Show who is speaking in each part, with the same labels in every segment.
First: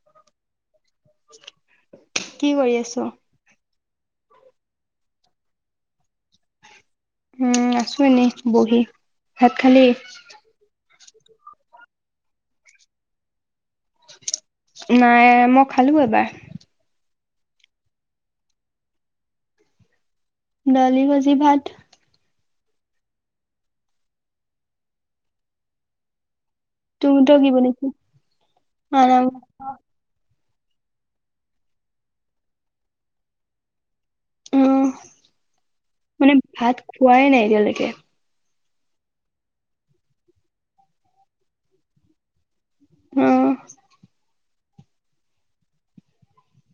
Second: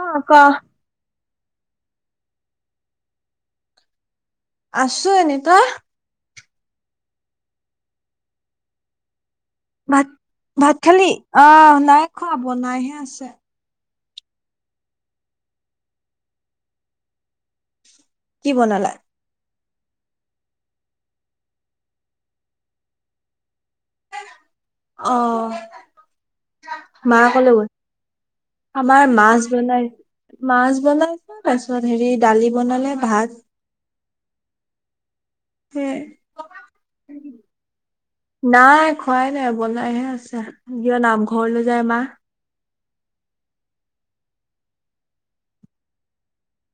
Speaker 1: অ' ক'?
Speaker 2: কি কৰি আছ?
Speaker 1: আছোঁ এনেই। তই?
Speaker 2: উম, আছোঁ এনেই বহি। ভাত খালি?
Speaker 1: ভাত ভাত খালি, আহ, নাই খোৱা, বনাইহে আছে।
Speaker 2: নাই, মই খালোঁ এবাৰ।
Speaker 1: কি বনালা?
Speaker 2: ডালি ভাজি ভাত।
Speaker 1: অ'। মা
Speaker 2: তুমি তই কি
Speaker 1: কলৈ গ'ল?
Speaker 2: বনাইছ?
Speaker 1: আমাৰ মাছ বনাই মাছ বনাইছোঁ, তাৰপিছত হেৰি ডালি বনালে, ভাত।
Speaker 2: অ'
Speaker 1: সে
Speaker 2: মানে ভাত খোৱাই নাই এতিয়ালৈকে?
Speaker 1: নাই খোৱাই নাই, বনাইহে আছে, কিয় নামঘৰলৈ যায় মা।
Speaker 2: অ'।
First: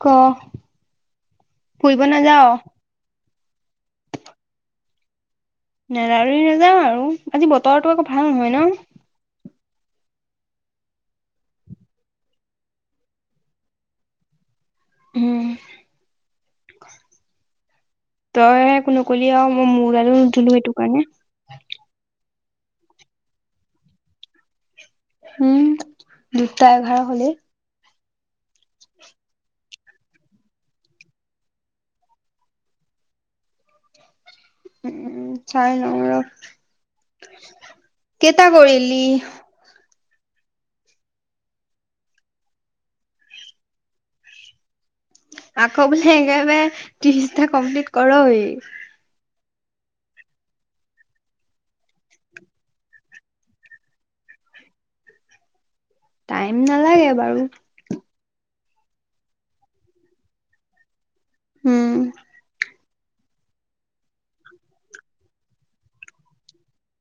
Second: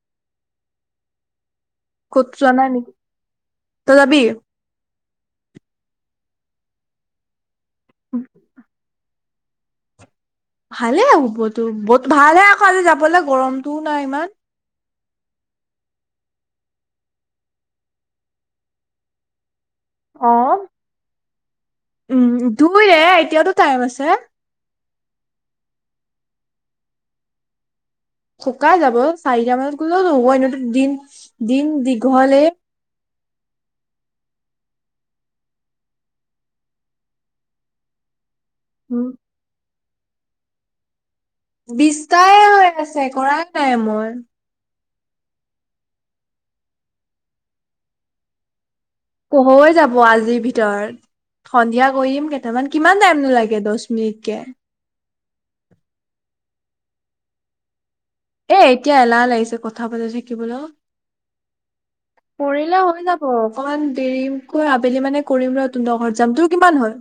Speaker 2: ক'? ফুৰিব
Speaker 1: ক'তো
Speaker 2: নাযাৱ?
Speaker 1: যোৱা নাই নেকি? তই যাবি?
Speaker 2: নেযাওঁ যদি নেযাওঁ আৰু, আজি বতৰটো আকৌ ভাল নহয় ন?
Speaker 1: ভালে হ'বতো ভালে আকৌ আজি যাবলৈ গৰমটোও নাই ইমান।
Speaker 2: উম, তই হে কোনো কলি আৰু মই মোৰ
Speaker 1: অ
Speaker 2: নুধুলো সেইটো কাৰণে।
Speaker 1: উম, ধুই দে এতিয়াতো টাইম আছে।
Speaker 2: হম, দুটা এঘাৰ হ'লে!
Speaker 1: সোকাই যাব চাৰিটা মানত গ'লেওটো হ'ব এনেইতো দিন দিন দীঘলে।
Speaker 2: উম, উম, চাই লওঁ ৰখ, কেইটা কৰিলি?
Speaker 1: উম বিশতাই হৈ আছে কৰাই নাই মই।
Speaker 2: আকৌ বোলে একেবাৰে ত্ৰিশটা কমপ্লিট ক'ৰৱে?
Speaker 1: হৈ যাব আজিৰ ভিতৰত। সন্ধিয়া কৰিম কেইটামান, কিমান টাইমনো লাগে দহ মিনিটকে।
Speaker 2: টাইম নালাগে বাৰু।
Speaker 1: এ এতিয়া এলাহ লাগিছে কথা পাতি থাকিবলৈও,
Speaker 2: উম
Speaker 1: কৰিলে হৈ যাব। অ', অকমান দেৰিকৈ আবেলি মানে কৰিম ৰখ তোম ঘৰত যাম, তোৰ কিমান হ'ল?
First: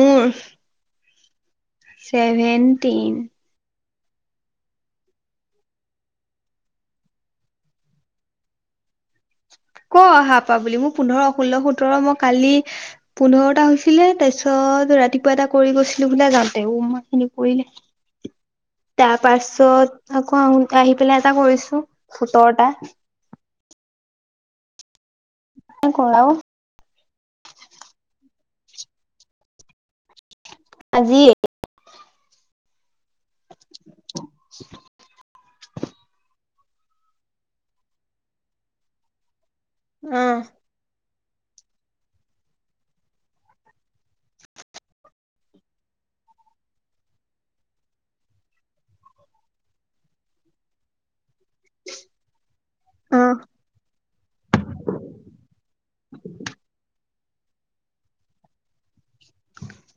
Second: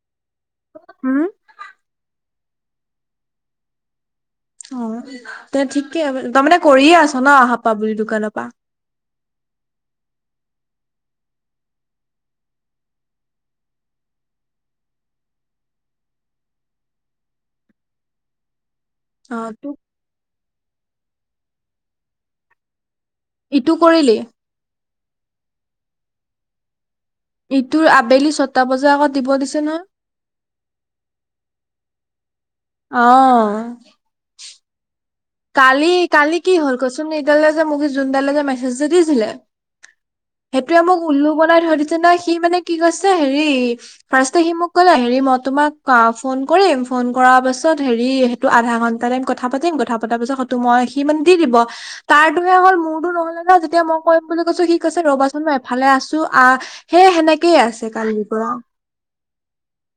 Speaker 2: মোৰ?
Speaker 1: উম।
Speaker 2: ছেভেনণ্টিন।
Speaker 1: অ', তে ঠিকে, তই মানে কৰিয়ে আছ ন আহ পৰা বুলি দোকানৰ পৰা?
Speaker 2: ক'ৰ অহা পৰা বুলি মোৰ পোন্ধৰ ষোল্ল সোতৰ মই কালি পোন্ধৰটা হৈছিলে তাৰপিছত ৰাতিপুৱা এটা কৰি গৈছিলো বোলে যাওঁতে। অ' মা এইখিনি পৰিলে! [inaudible] তাৰ
Speaker 1: অ তোক
Speaker 2: পাছত আকৌ আহোতে আহি পেলাই এটা কৰিছো সোতৰটা।
Speaker 1: ইটো কৰিলি?
Speaker 2: নাই ক'ৰা অ'।
Speaker 1: ইটোৰ আবেলি ছটা বজাৰ আগত দিব দিছে নহয়।
Speaker 2: আজি?
Speaker 1: অ'।
Speaker 2: [inaudible]
Speaker 1: কালি কালি কি হ'ল কচোন এইডাল যে মোক যোনডালে যে মেছেজটো দিছিলে।
Speaker 2: অ'।
Speaker 1: সেইটোৱে মোক উল্লু বনাই থৈ দিছে নহয়, সি মানে কি কৈছে হেৰি ফাৰ্ষ্টতে সি মোক ক'লে হেৰি মই তোমাক ফোন কৰিম, ফোন কৰাৰ পাছত হেৰি আধা ঘন্টা টাইম কথা পাতিম কথা পতা পিছত সটো মই সি মানে দি দিব। তাৰটোহে হ'ল মোৰতো
Speaker 2: অ',
Speaker 1: নহ'লে নহয়, যেতিয়া মই কৰিম বুলি কৈছো ঠিক আছে ৰ'বাচোন মই এফালে আছো, আহ সেই সেনেকেই আছে কালিৰ পৰা।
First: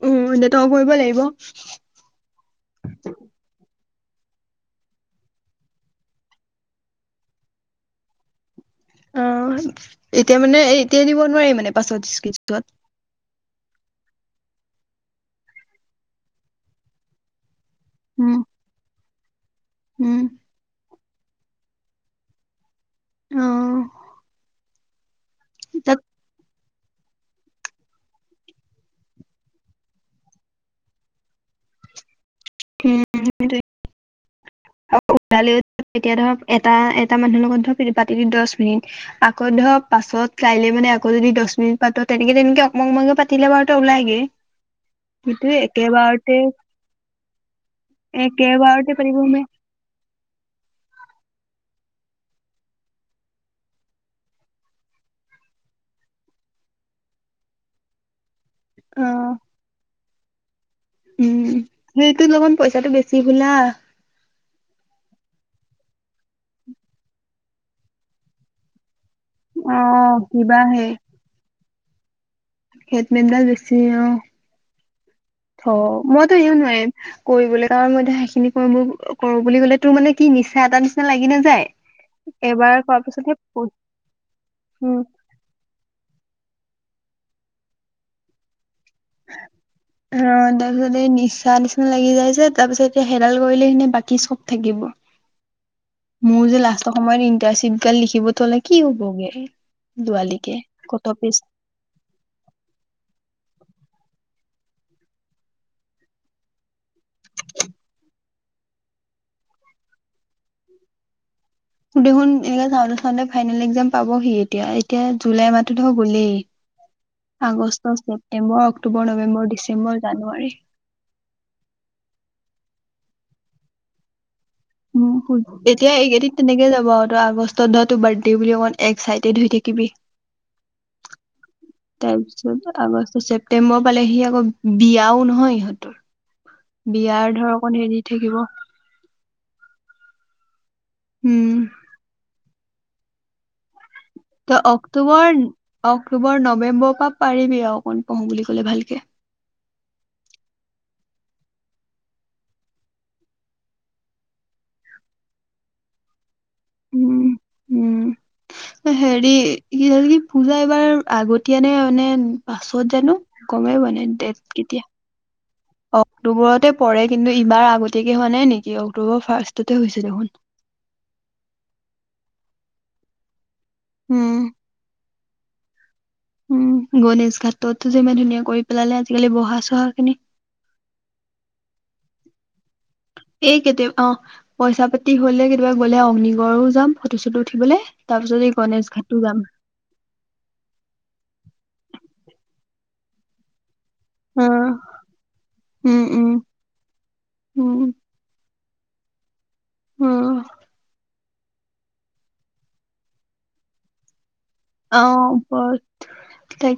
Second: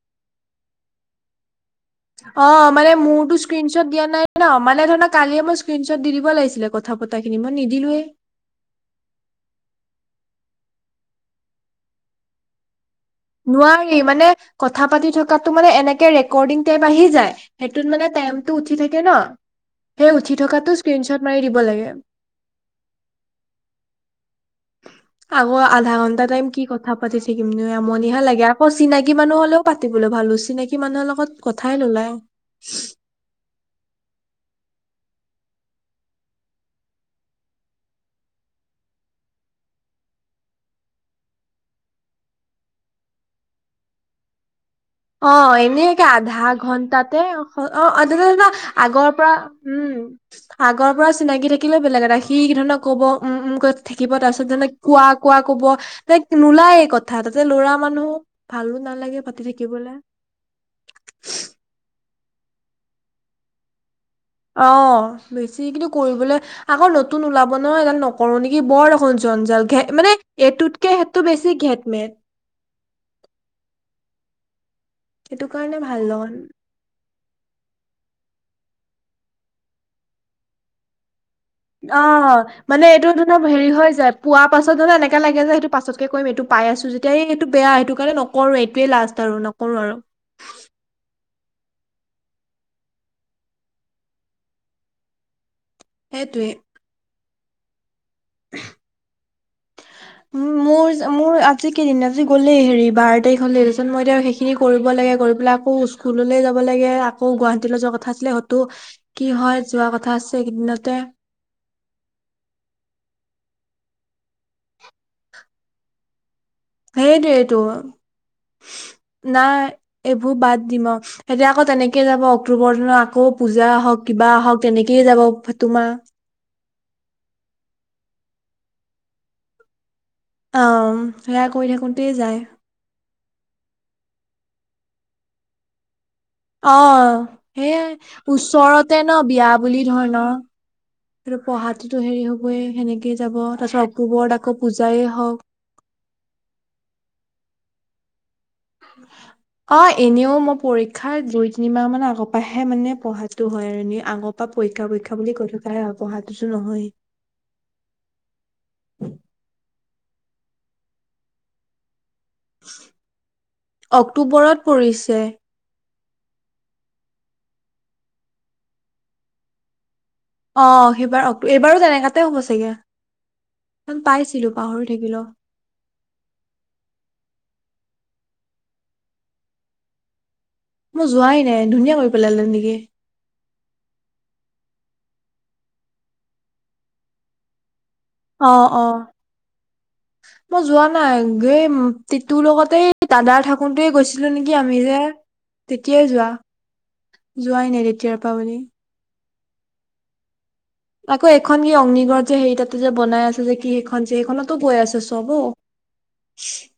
Speaker 2: উম, এতিয়া তই কৰিব লাগিব।
Speaker 1: অ', মানে মোৰতো স্ক্ৰীনশ্বট দিয়া নাই ন। মানে ধৰ কালিয়ে মোক স্ক্ৰীনশ্বট দি দিব লাগিছিলে কথা পতাখিনি মই নিদিলোয়েই।
Speaker 2: অ', এতিয়া মানে এই এতিয়াই দিব নোৱাৰি মানে পাছত স্ক্ৰীনশ্বট?
Speaker 1: নোৱাৰি, মানে কথা পাতি থকাতো মানে এনেকে ৰেকৰ্ডিং টাইপ আহি যায়। সেইটোত মানে
Speaker 2: উম,
Speaker 1: টাইমটো উঠি থাকে ন।
Speaker 2: উম,
Speaker 1: সেই উঠি থকাটো স্ক্ৰীনশ্বট মাৰি দিব লাগে।
Speaker 2: অ'।
Speaker 1: আগৰ
Speaker 2: তাত
Speaker 1: আধা ঘন্টা টাইম কি কথা পাতি থাকিমনো আমনিহে লাগে। আকৌ চিনাকি মানুহ হ'লেও পাতিবলৈ ভালো চিনাকি মানুহৰ লগত কথাই নোৱাই।
Speaker 2: উম, সেইটোৱে। অ', ওলালি তেতিয়া ধৰ এটা এটা মানুহৰ লগত ধৰক পাতিলি দহ মিনিট। আকৌ ধৰক পাছত কাইলে মানে আকৌ যদি দহ মিনিট পাত তেনেকে তেনেকে অকমাণ অকমাণকে পাতিলে বাৰুতে ওলাইগে। [inaudible]
Speaker 1: অ', এনেকে
Speaker 2: একেবাৰতে
Speaker 1: আধা ঘন্টাতে অ' [unintelligible]
Speaker 2: একেবাৰতে
Speaker 1: আগৰ
Speaker 2: পাৰিব
Speaker 1: পৰা উম
Speaker 2: [inaudible]
Speaker 1: আগৰ পৰা চিনাকি থাকিলেও বেলেগ এটা সি কি ধৰণৰ ক'ব উম থাকিব তাৰ পিছত যেনে কোৱা-কোৱা কব, তাই নোলায় কথা তাতে লৰা মানুহ ভালো
Speaker 2: অ
Speaker 1: নালাগে পাতি থাকিবলৈ।
Speaker 2: উম, সেইটো লগন পইচাটো বেছি বোলা।
Speaker 1: অ, বেছি কিন্তু কৰিবলৈ আকৌ নতুন ওলাব ন এডাল নকৰো নেকি বৰ জঞ্জাল
Speaker 2: অ
Speaker 1: ঘে মানে
Speaker 2: কিবা
Speaker 1: এইটোতকে সেইটো বেছি ঘেট-মেট।
Speaker 2: খেট-মেটডাল বেছি অ,
Speaker 1: সেইটো
Speaker 2: থ
Speaker 1: কাৰণে ভাল লগা
Speaker 2: মইতো
Speaker 1: নাই
Speaker 2: ইও নোৱাৰিম কৰিবলৈ কাৰণ মইতো সেইখিনি কৰো বুলি ক'লে তোৰ মানে কি নিচা এটা নিচিনা লাগি নাযায়।
Speaker 1: অঁ,
Speaker 2: এবাৰ
Speaker 1: মানে
Speaker 2: কৰাৰ
Speaker 1: এইটো
Speaker 2: পিছত সেই
Speaker 1: ধৰাক হেৰি হৈ যায় পোৱা পাছত ধৰা
Speaker 2: উম
Speaker 1: এনেককা লাগে যে সেইটো পাছত তে কৰিম এইটো পাই আছো যেতিয়া এইটো বেয়া সেইটো কাৰণে নকৰো এইটোৱে লাষ্ট আৰু নকৰো আৰু।
Speaker 2: অ, তাৰপিছত এই নিচা নিচিনা লাগি যাইযে, তাৰ পিছত এতিয়া সেডাল কৰিলে সিনে বাকী চব থাকিব। মোৰ
Speaker 1: সেইটোৱে
Speaker 2: যে লাষ্টৰ সময়ত ইন্টাৰশ্বিপ গাল লিখিব থলে কি হ'বগে।
Speaker 1: উ
Speaker 2: দুৱালিকে কত পিছ
Speaker 1: মোৰ-মোৰ আ [unintelligible] গ'লেই হেৰি বাৰ তাৰিখ হ'লে তাৰপিছত মই এতিয়া সেইখিনি কৰিব লাগে কৰি পেলাই আকৌ স্কুললৈ যাব লাগে আকৌ গুৱাহাটীলৈ যোৱা কথা আছিলে সেইটো কি হয় যোৱা কথা আছে এইকেইদিনতে।
Speaker 2: দেখোন এনেকে চাওঁতে-চাওঁতে ফাইনেল এক্সাম পাবহি এতিয়া, এতিয়া জুলাই মাহতো গ'লেই।
Speaker 1: সেইটোৱেটো,
Speaker 2: আগষ্ট, ছেপ্তেম্বৰ, অক্টোবৰ, নৱেম্বৰ,
Speaker 1: নাই
Speaker 2: ডিচেম্বৰ,
Speaker 1: এইবোৰ
Speaker 2: জানুৱাৰী।
Speaker 1: বাদ দিম আৰু। এতিয়া আকৌ তেনেকে যাব অক্টোবৰ দিনাত আকৌ পূজা হওক কিবা আহক তেনেকেইে যাব
Speaker 2: উম
Speaker 1: তোমাৰ।
Speaker 2: এতিয়া এইকেইদিন তেনেকে যাব আৰু তই আগষ্টত ধৰা তোৰ বাৰ্থডে বুলি অকণমান এক্সাইটেড হৈ থাকিবি।
Speaker 1: অ, সেয়া কৰি থাকোতেই যায়।
Speaker 2: তাৰপিছত আগষ্ট ছেপটেম্বৰ পালে সি আকৌ বিয়াও নহয় ইহঁতৰ।
Speaker 1: অঁ,
Speaker 2: বিয়াৰ ধৰ অকণ হেৰি
Speaker 1: সেয়াই
Speaker 2: থাকিব
Speaker 1: ওচৰত ন বিয়া বুলি ধৰ ন,
Speaker 2: উম
Speaker 1: পঢ়াতটোতো হেৰি হ'বয়ে সেনেকে যাব তাৰ পাছত অক্টোবৰত
Speaker 2: তই
Speaker 1: আকৌ পূজাই
Speaker 2: অক্টোবৰ
Speaker 1: হওক
Speaker 2: অক্টোবৰ, নৱেম্বৰৰ পৰা পাৰিবি আৰু অকণ পঢ়ো বুলি কলে ভালকে।
Speaker 1: অ, এনেও মই পৰীক্ষাৰ দুই-তিনি মাহমান আগৰ পৰাহে মানে পঢ়াতো হয় আৰু আগ বা পৰীক্ষা-পৰীক্ষা বুলি কৈ থকাই পঢ়াটো নহয়।
Speaker 2: উম, উম। হেৰি কি কি পূজা এইবাৰ আগতীয়ানে মানে পাছত জানো গমেই মানে ডেট কেতিয়া
Speaker 1: পিছে
Speaker 2: অক্টোবৰতে পৰে কিন্তু ইবাৰ আগতীয়াকে হোৱা নাই নেকি অক্টোবৰ ফাৰ্ষ্টতে হৈ হৈছে দেখোন।
Speaker 1: অ, সেইবাৰ এইবাৰো তেনেককাতে হ'ব চাগে,
Speaker 2: উম
Speaker 1: পাইছিলো পাহৰি থাকিলো।
Speaker 2: উম, গণেশ ঘাটতো যে ইমান ধুনীয়া কৰি পেলালে আজিকালি বহা-চহা খিনি।
Speaker 1: মই যোৱাই নাই, ধুনীয়া কৰি পেলালে নেকি?
Speaker 2: এই কেতিয়া অ, পইচা পাতি হলে কেতিয়াবা গ'লে অগ্নিগড়ও যাম ফটো-চটো উঠিবলৈ।
Speaker 1: অ, অ। মই যোৱা নাই এই তিতুৰ লগতে দাদা থাকোতেই গৈছ ছিলো
Speaker 2: অ
Speaker 1: নেকি আমি যে
Speaker 2: উম
Speaker 1: তেতিয়াই
Speaker 2: উম
Speaker 1: যোৱা যোৱাই নাই
Speaker 2: উম
Speaker 1: তেতিয়াৰ পৰা বুলি।
Speaker 2: উম।
Speaker 1: আকৌ এখন কি অগ্নিগড় যে সেই তাতে যে বনাই আছে যে কি সেইখন যে সেইখনত বৈ আছে চবো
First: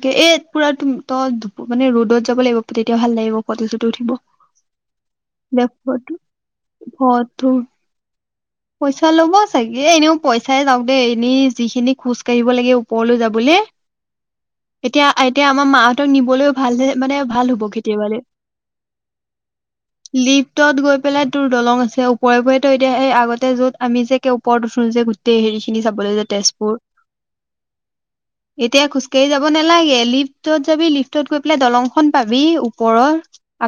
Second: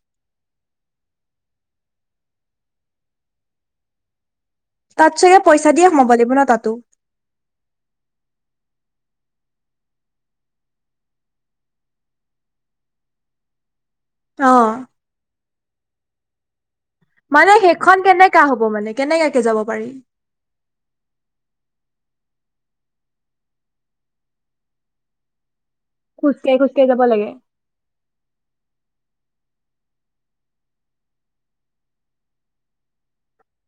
Speaker 2: এ পুৰা তই মানে ৰ'দত যাব লাগিব তেতিয়া ভাল লাগিব ফটো-চটো উঠিব।
Speaker 1: তাতচে
Speaker 2: দে
Speaker 1: পইচা দিয়ে ম'বাইল
Speaker 2: ফটো
Speaker 1: লাগিব না তাতো।
Speaker 2: [inaudible] পইচা ল'ব চাগে এনেও পইচাই যাওক দেই এনে যিখিন খোজকাঢ়িব লাগে। পলো যা বলে
Speaker 1: অঁ।
Speaker 2: এতিয়া এতিয়া আমাৰ মাহ নিবলৈও ভাল মানে ভাল হ'ব
Speaker 1: সেইখন
Speaker 2: কেতিয়াবালে
Speaker 1: কেনেকা হ'ব মানে কেনেকাকে যাব পাৰি
Speaker 2: লিফ্টত গৈ পেলাই তোৰ দলং আছে ওপৰেওপৰেটো এতিয়া সেই আগতে য'ত আমি যেকে ওপৰত উঠো যে গোট হেৰি খিনি চাবলৈ যায়
Speaker 1: খোজকাঢ়ি
Speaker 2: তেজপুৰ
Speaker 1: খোজকাঢ়ি যাব লাগে
Speaker 2: এতিয়া খোজকাঢ়ি যাব নালাগে লিফ্টত যাবি লিফ্টত গৈ পেলাই দলংখন পাবি ওপৰৰ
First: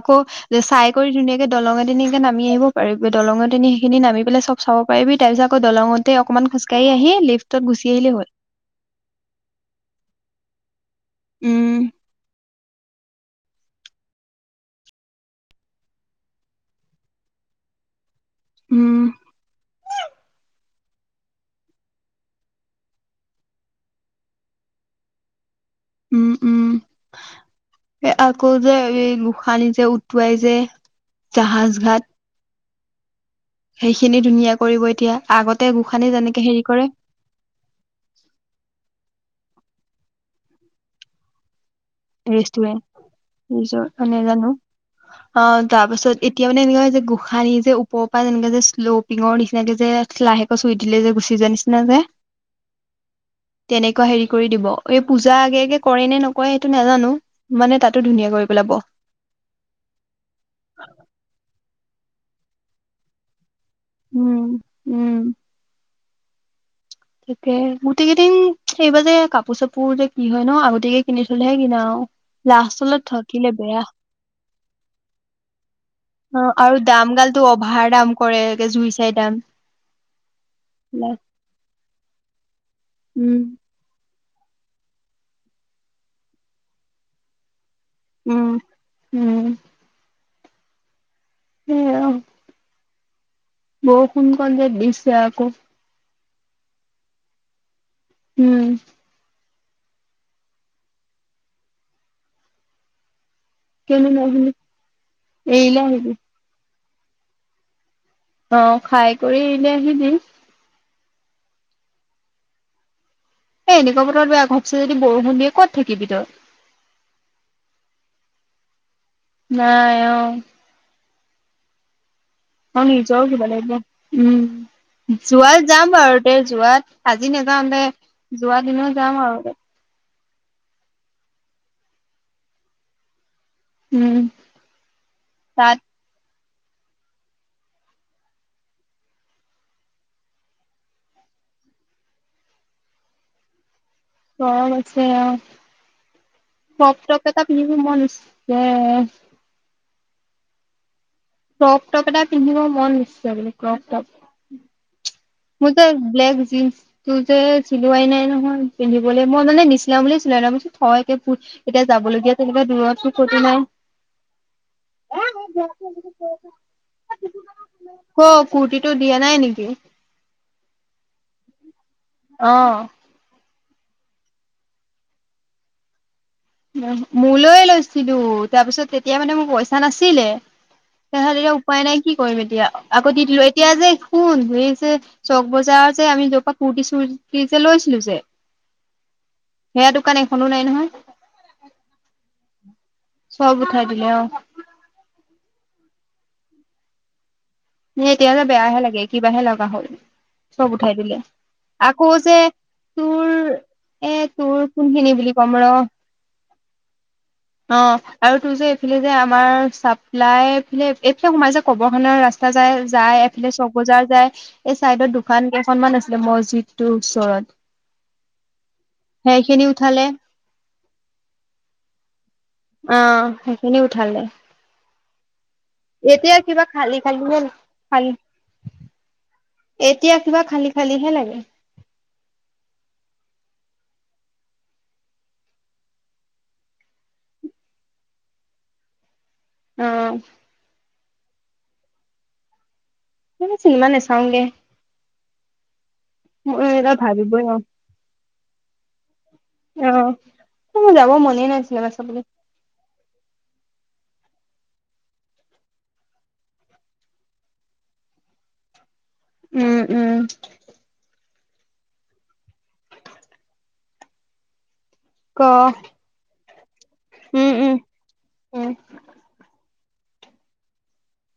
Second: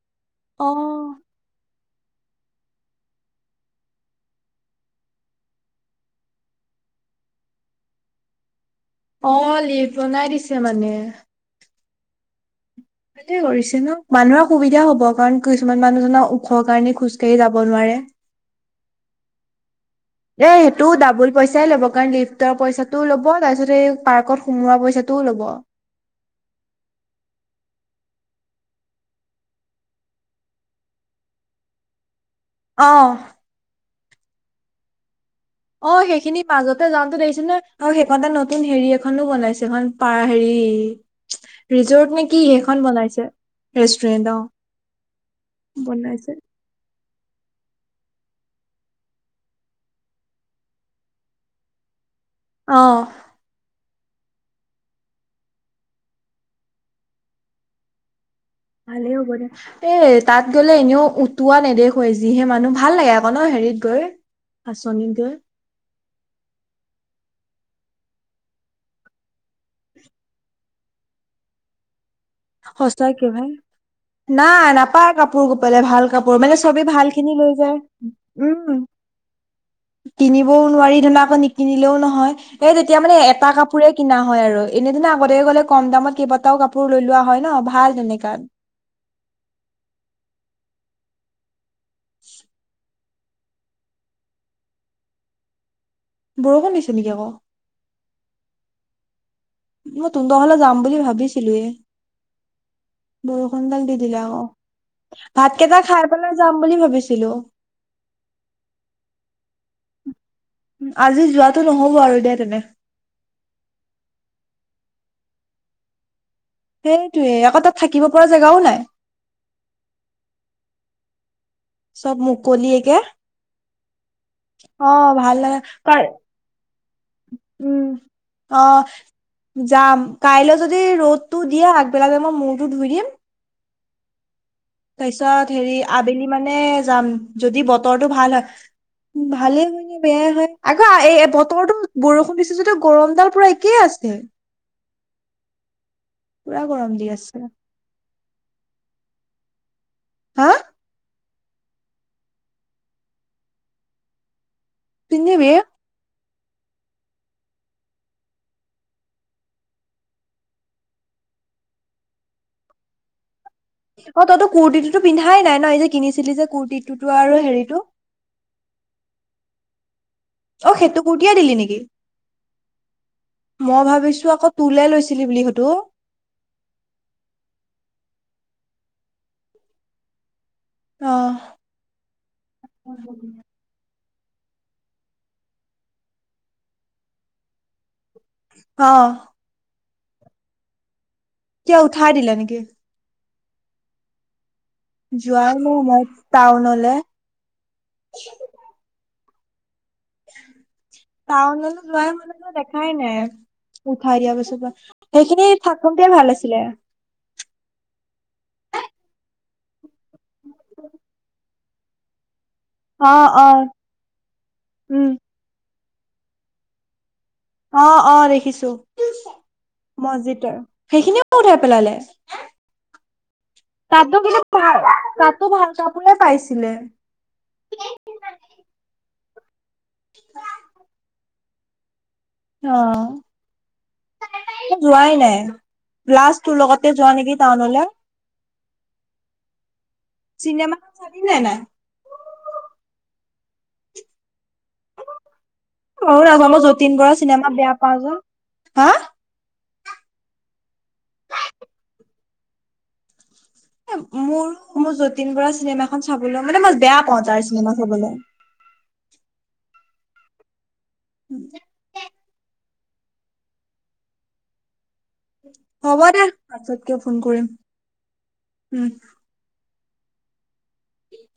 Speaker 2: আকৌ যে
Speaker 1: অ
Speaker 2: চাই কৰি ধুনীয়াকে দলঙে তেনীকে নামি আহিব পাৰিবি দলঙে নি সেইখিনি নামি পেলাই চব চাব পাৰিবি তাৰ পিছত আকৌ দলঙত অকমান খোজকাঢ়ি লেফটতুি আহিল হল
Speaker 1: অ লিভ বনাই দিছে মানে
Speaker 2: উম
Speaker 1: সে কৰিছে ন মানুহৰ সুবিধা হব কাৰণ কিছুমান মানুহজনক ওখৰ কাৰণে খোজ কাঢ়ি যাব নোৱাৰে
Speaker 2: উম
Speaker 1: এ সেইটো ডাবুল পইচাই ল'ব কাৰণ লিফ্টৰ পইচাটোও ল'ব তাৰপিছত এই পাৰ্কত সোমোৱা পইচাটোও ল'ব
Speaker 2: উম উম আকৌ যে এই গোস নি যে উটুৱাই যে জাহাজ ঘাট
Speaker 1: অঁ
Speaker 2: সেইখিনি ধুনীয়া কৰিব এতিয়া আগত
Speaker 1: অ সেইখিনি মাজতে যাওঁতে দেখিছে ন অ সেইকটা নতুন হেৰি এখনো বনাইছে এখন প হেৰি ৰিজৰ্ট নে কি সেইখন
Speaker 2: ৰেষ্টুৰেণ্ট
Speaker 1: বনাইছে
Speaker 2: মানে
Speaker 1: ৰেষ্টুৰেণ্ট অ
Speaker 2: জানো অ তাৰ পাছত
Speaker 1: বনাইছে
Speaker 2: এতিয়া মানে এনেকুৱা হয় হৈছে যে গোস নিী যে ওপৰ পৰা তেনেকে যে শ্ল'পিঙৰ নিচিনাকে যে লাহেক চুই দিলে যে গুচি যোৱা নিচিনা যে
Speaker 1: অ
Speaker 2: তেনেকুৱা হেৰি কৰি দিব এই পূজা আগে আগে কৰে নে নকৰে টো নাজানো মানে তাতো ধুনীয়া কৰি পেলাব
Speaker 1: ভালেই হ'ব দে এ তাত গ'লে এনেও উটোৱা নেদেখুৱ যিহে মানুহ ভাল লাগে আকৌ ন হেৰিত
Speaker 2: উম
Speaker 1: গ আচনি
Speaker 2: উম
Speaker 1: গ
Speaker 2: তাকে গোটেই কেইদিন এইবাৰ যে কাপোৰ চাপোৰ যে কি হয় ন আগতেকে কিনি থলেহে কিনা আৰু লষ্টলৈত
Speaker 1: সঁচাকে ভাই
Speaker 2: থাকিলে বেয়া
Speaker 1: নাই নাপায় কাপোৰ গপালে ভাল কাপোৰ মানে চবে ভাল খিনি লৈ যায়
Speaker 2: াৰ দাম কৰেে
Speaker 1: উম
Speaker 2: জুই চাই দাম
Speaker 1: কিনিবও নোৱাৰি ধৰা আকৌ নিকিনিলেও নহয় এই তেতিয়া মানে এটা
Speaker 2: উম
Speaker 1: কাপোৰ কাপোৰে কিনা হয় আৰু এনেদিনা আগতে গলে কম দামত কেইবাটাও কাপোৰ লৈ লোৱা হয় ন ভাল তেনেককা
Speaker 2: উম উম উম অ
Speaker 1: [inaudible]
Speaker 2: বৰষুণ কন যে দিছে আকৌ
Speaker 1: বৰষুণ দিছ নেকি আকৌ
Speaker 2: উম
Speaker 1: মই তুহনল ফালে যাম বুলি ভাবিছিলোয়ে বৰষুণডাল দি
Speaker 2: কেলে
Speaker 1: দিলে অ
Speaker 2: নাহিলি
Speaker 1: ভাত
Speaker 2: এৰিলে
Speaker 1: কেইটা খাই
Speaker 2: আহিবি
Speaker 1: পেলাই যাম বুলি ভাবিছিলো
Speaker 2: অ খাই কৰি এলে আহিবি
Speaker 1: উম আজি যোৱাটো নহ'ব আৰু দিয়া তেনে
Speaker 2: এনেকুৱা বতৰত বেয়া ঘপছে যদি বৰষুণ দিয়ে ক'ত থাকিব তই
Speaker 1: সেইটোয়ে আকৌ তাত থাকিব পৰা জেগাও নাই
Speaker 2: নাই অ
Speaker 1: চব
Speaker 2: অ
Speaker 1: মুকলিয়েকে
Speaker 2: নিজৰ কিবা লাগিব
Speaker 1: অ
Speaker 2: উম
Speaker 1: ভাল লাগে
Speaker 2: যোৱাত যাম
Speaker 1: কাৰ
Speaker 2: বাৰু দে যোৱাত আজি নাযাওঁ দে
Speaker 1: উম অ
Speaker 2: যোৱা দিনত যাম আৰু
Speaker 1: যাম কাইলৈ যদি ৰ'দটো দিয়ে আগবেলা মই মূৰটো ধুই দিম
Speaker 2: উম।
Speaker 1: তাৰ পিছত হেৰি
Speaker 2: তাত
Speaker 1: আবেলি মানে যাম, যদি বতৰটো ভাল হয়। ভালে হয় বেয়াই হয় আকৌ বতৰটো বৰষুণ দিছে যদি গৰমডাল পুৰা একেইে আছে।
Speaker 2: গৰম আছে। অ'
Speaker 1: পুৰা গৰম দি
Speaker 2: ক্ৰপ টপ
Speaker 1: আছে
Speaker 2: এটা পিন্ধিব মন আছে
Speaker 1: হা
Speaker 2: ক্ৰপটপ এটা পিন্ধিব মন হৈছে বোলে ক্ৰপটপ।
Speaker 1: পিন্ধবি।
Speaker 2: ব্লেক জিন্চ তো যে চিলোৱাই নাই নহয় পিন্ধিবলৈ, মই মানে নিচিলাও বুলি চিলোৱা নাই থ এতিয়া পুজ এতিয়া যাবলগীয়া তেনেকুৱা দূৰতো ক'তো নাই?
Speaker 1: অ' তইতো কুৰ্তিটোতো পিন্ধাই নাই ন এই যে কিনিছিলি যে কুৰ্তিটোতো আৰু হেৰিটো?
Speaker 2: হ' কুৰ্টিটো দিয়া নাই নেকি?
Speaker 1: অ' সেইটো কুৰটিয়াই দিলি নেকি?
Speaker 2: অ'।
Speaker 1: মই ভাবিছো আকৌ তোলে লৈছিলি বুলি সেইটো?
Speaker 2: মোলৈ লৈছিলো, তাৰপিছত তেতিয়া মানে মোৰ পইচা নাছিলে
Speaker 1: অ
Speaker 2: তেনেহ'লে এতিয়া উপায় নাই কি কৰিম এতিয়া আকৌ দি দিলো এতিয়া যে শুন এই যে চক বজাৰৰ যে আমি য'ৰ পৰা কুুৰ্তি চুৰ্তি যে লৈছিলো যে
Speaker 1: অ'।
Speaker 2: সেয়া দোকান এখনো নাই নহয়?
Speaker 1: কিয় উঠাই দিলে নেকি?
Speaker 2: চব উঠাই দিলে। অ'
Speaker 1: যোৱাও নাই মই টাউনলে।
Speaker 2: নে এতিয়লে বেয়াহে লাগে কিবাহে লগা হ'ল। চব উঠাই দিলে,
Speaker 1: টাউনলে যোৱাই
Speaker 2: আকৌ
Speaker 1: মানে
Speaker 2: যে
Speaker 1: মই দেখাই নাই
Speaker 2: তোৰ এ
Speaker 1: উঠাই দিয়া পাছৰ পৰা
Speaker 2: তোৰ কোনখিনি বুলি
Speaker 1: সেইখিনি
Speaker 2: ক'ম ৰ
Speaker 1: থাকোতে ভাল আছিলে
Speaker 2: অ' আৰু তোৰ যে এইফালে যে আমাৰ চাপ্লাইফালে এইফালে সোমাই যে কবৰ খানাৰ ৰাস্তা যায়
Speaker 1: অ
Speaker 2: যায়
Speaker 1: অ
Speaker 2: এফালে চ'কবজাৰ যায় এই
Speaker 1: উম
Speaker 2: চাইডত দু দোকান কেইখনমান আছিলে মছজিদৰ ওচৰত
Speaker 1: অ', অ' দেখিছো,
Speaker 2: সেইখিনি উঠালে
Speaker 1: মছজিদৰ সেইখিনিও উঠাই পেলালে?
Speaker 2: অ'। সেইখিনিও
Speaker 1: তাতো
Speaker 2: উঠালে,
Speaker 1: কিন্তু ভাল তাতো ভাল কাপোৰে
Speaker 2: এতিয়া কিবা
Speaker 1: পাইছিলে
Speaker 2: খালি খালিহে খালি এতিয়া কিবা খালি খালিহে লাগে।
Speaker 1: অ'। যোৱাই নাই, লাষ্টৰ তোৰ লগতে যোৱা নেকি টাউনলৈ।
Speaker 2: অ'।
Speaker 1: চিনেমা চালি নে নাই?
Speaker 2: চিনেমা নাচাওঁগে।
Speaker 1: অ' মইয়ো নাজানো মই যতীন বৰাৰ
Speaker 2: ভাবিবই
Speaker 1: চিনেমা বেয়া পাওঁ যে। হা
Speaker 2: অ' মোৰ যাব মনে নাই চিনেমা চাবলৈ।
Speaker 1: মোৰ মোৰ যতীন বৰা চিনেমা খন চাবলৈ, মানে মই বেয়া পাওঁ তাৰ চিনেমা চাবলৈ।
Speaker 2: উম, উম।
Speaker 1: উ [unintelligible]
Speaker 2: ক
Speaker 1: হ'ব দে পাছতকে ফোন
Speaker 2: উম
Speaker 1: কৰিম,
Speaker 2: উম
Speaker 1: উম। উ [unintelligible]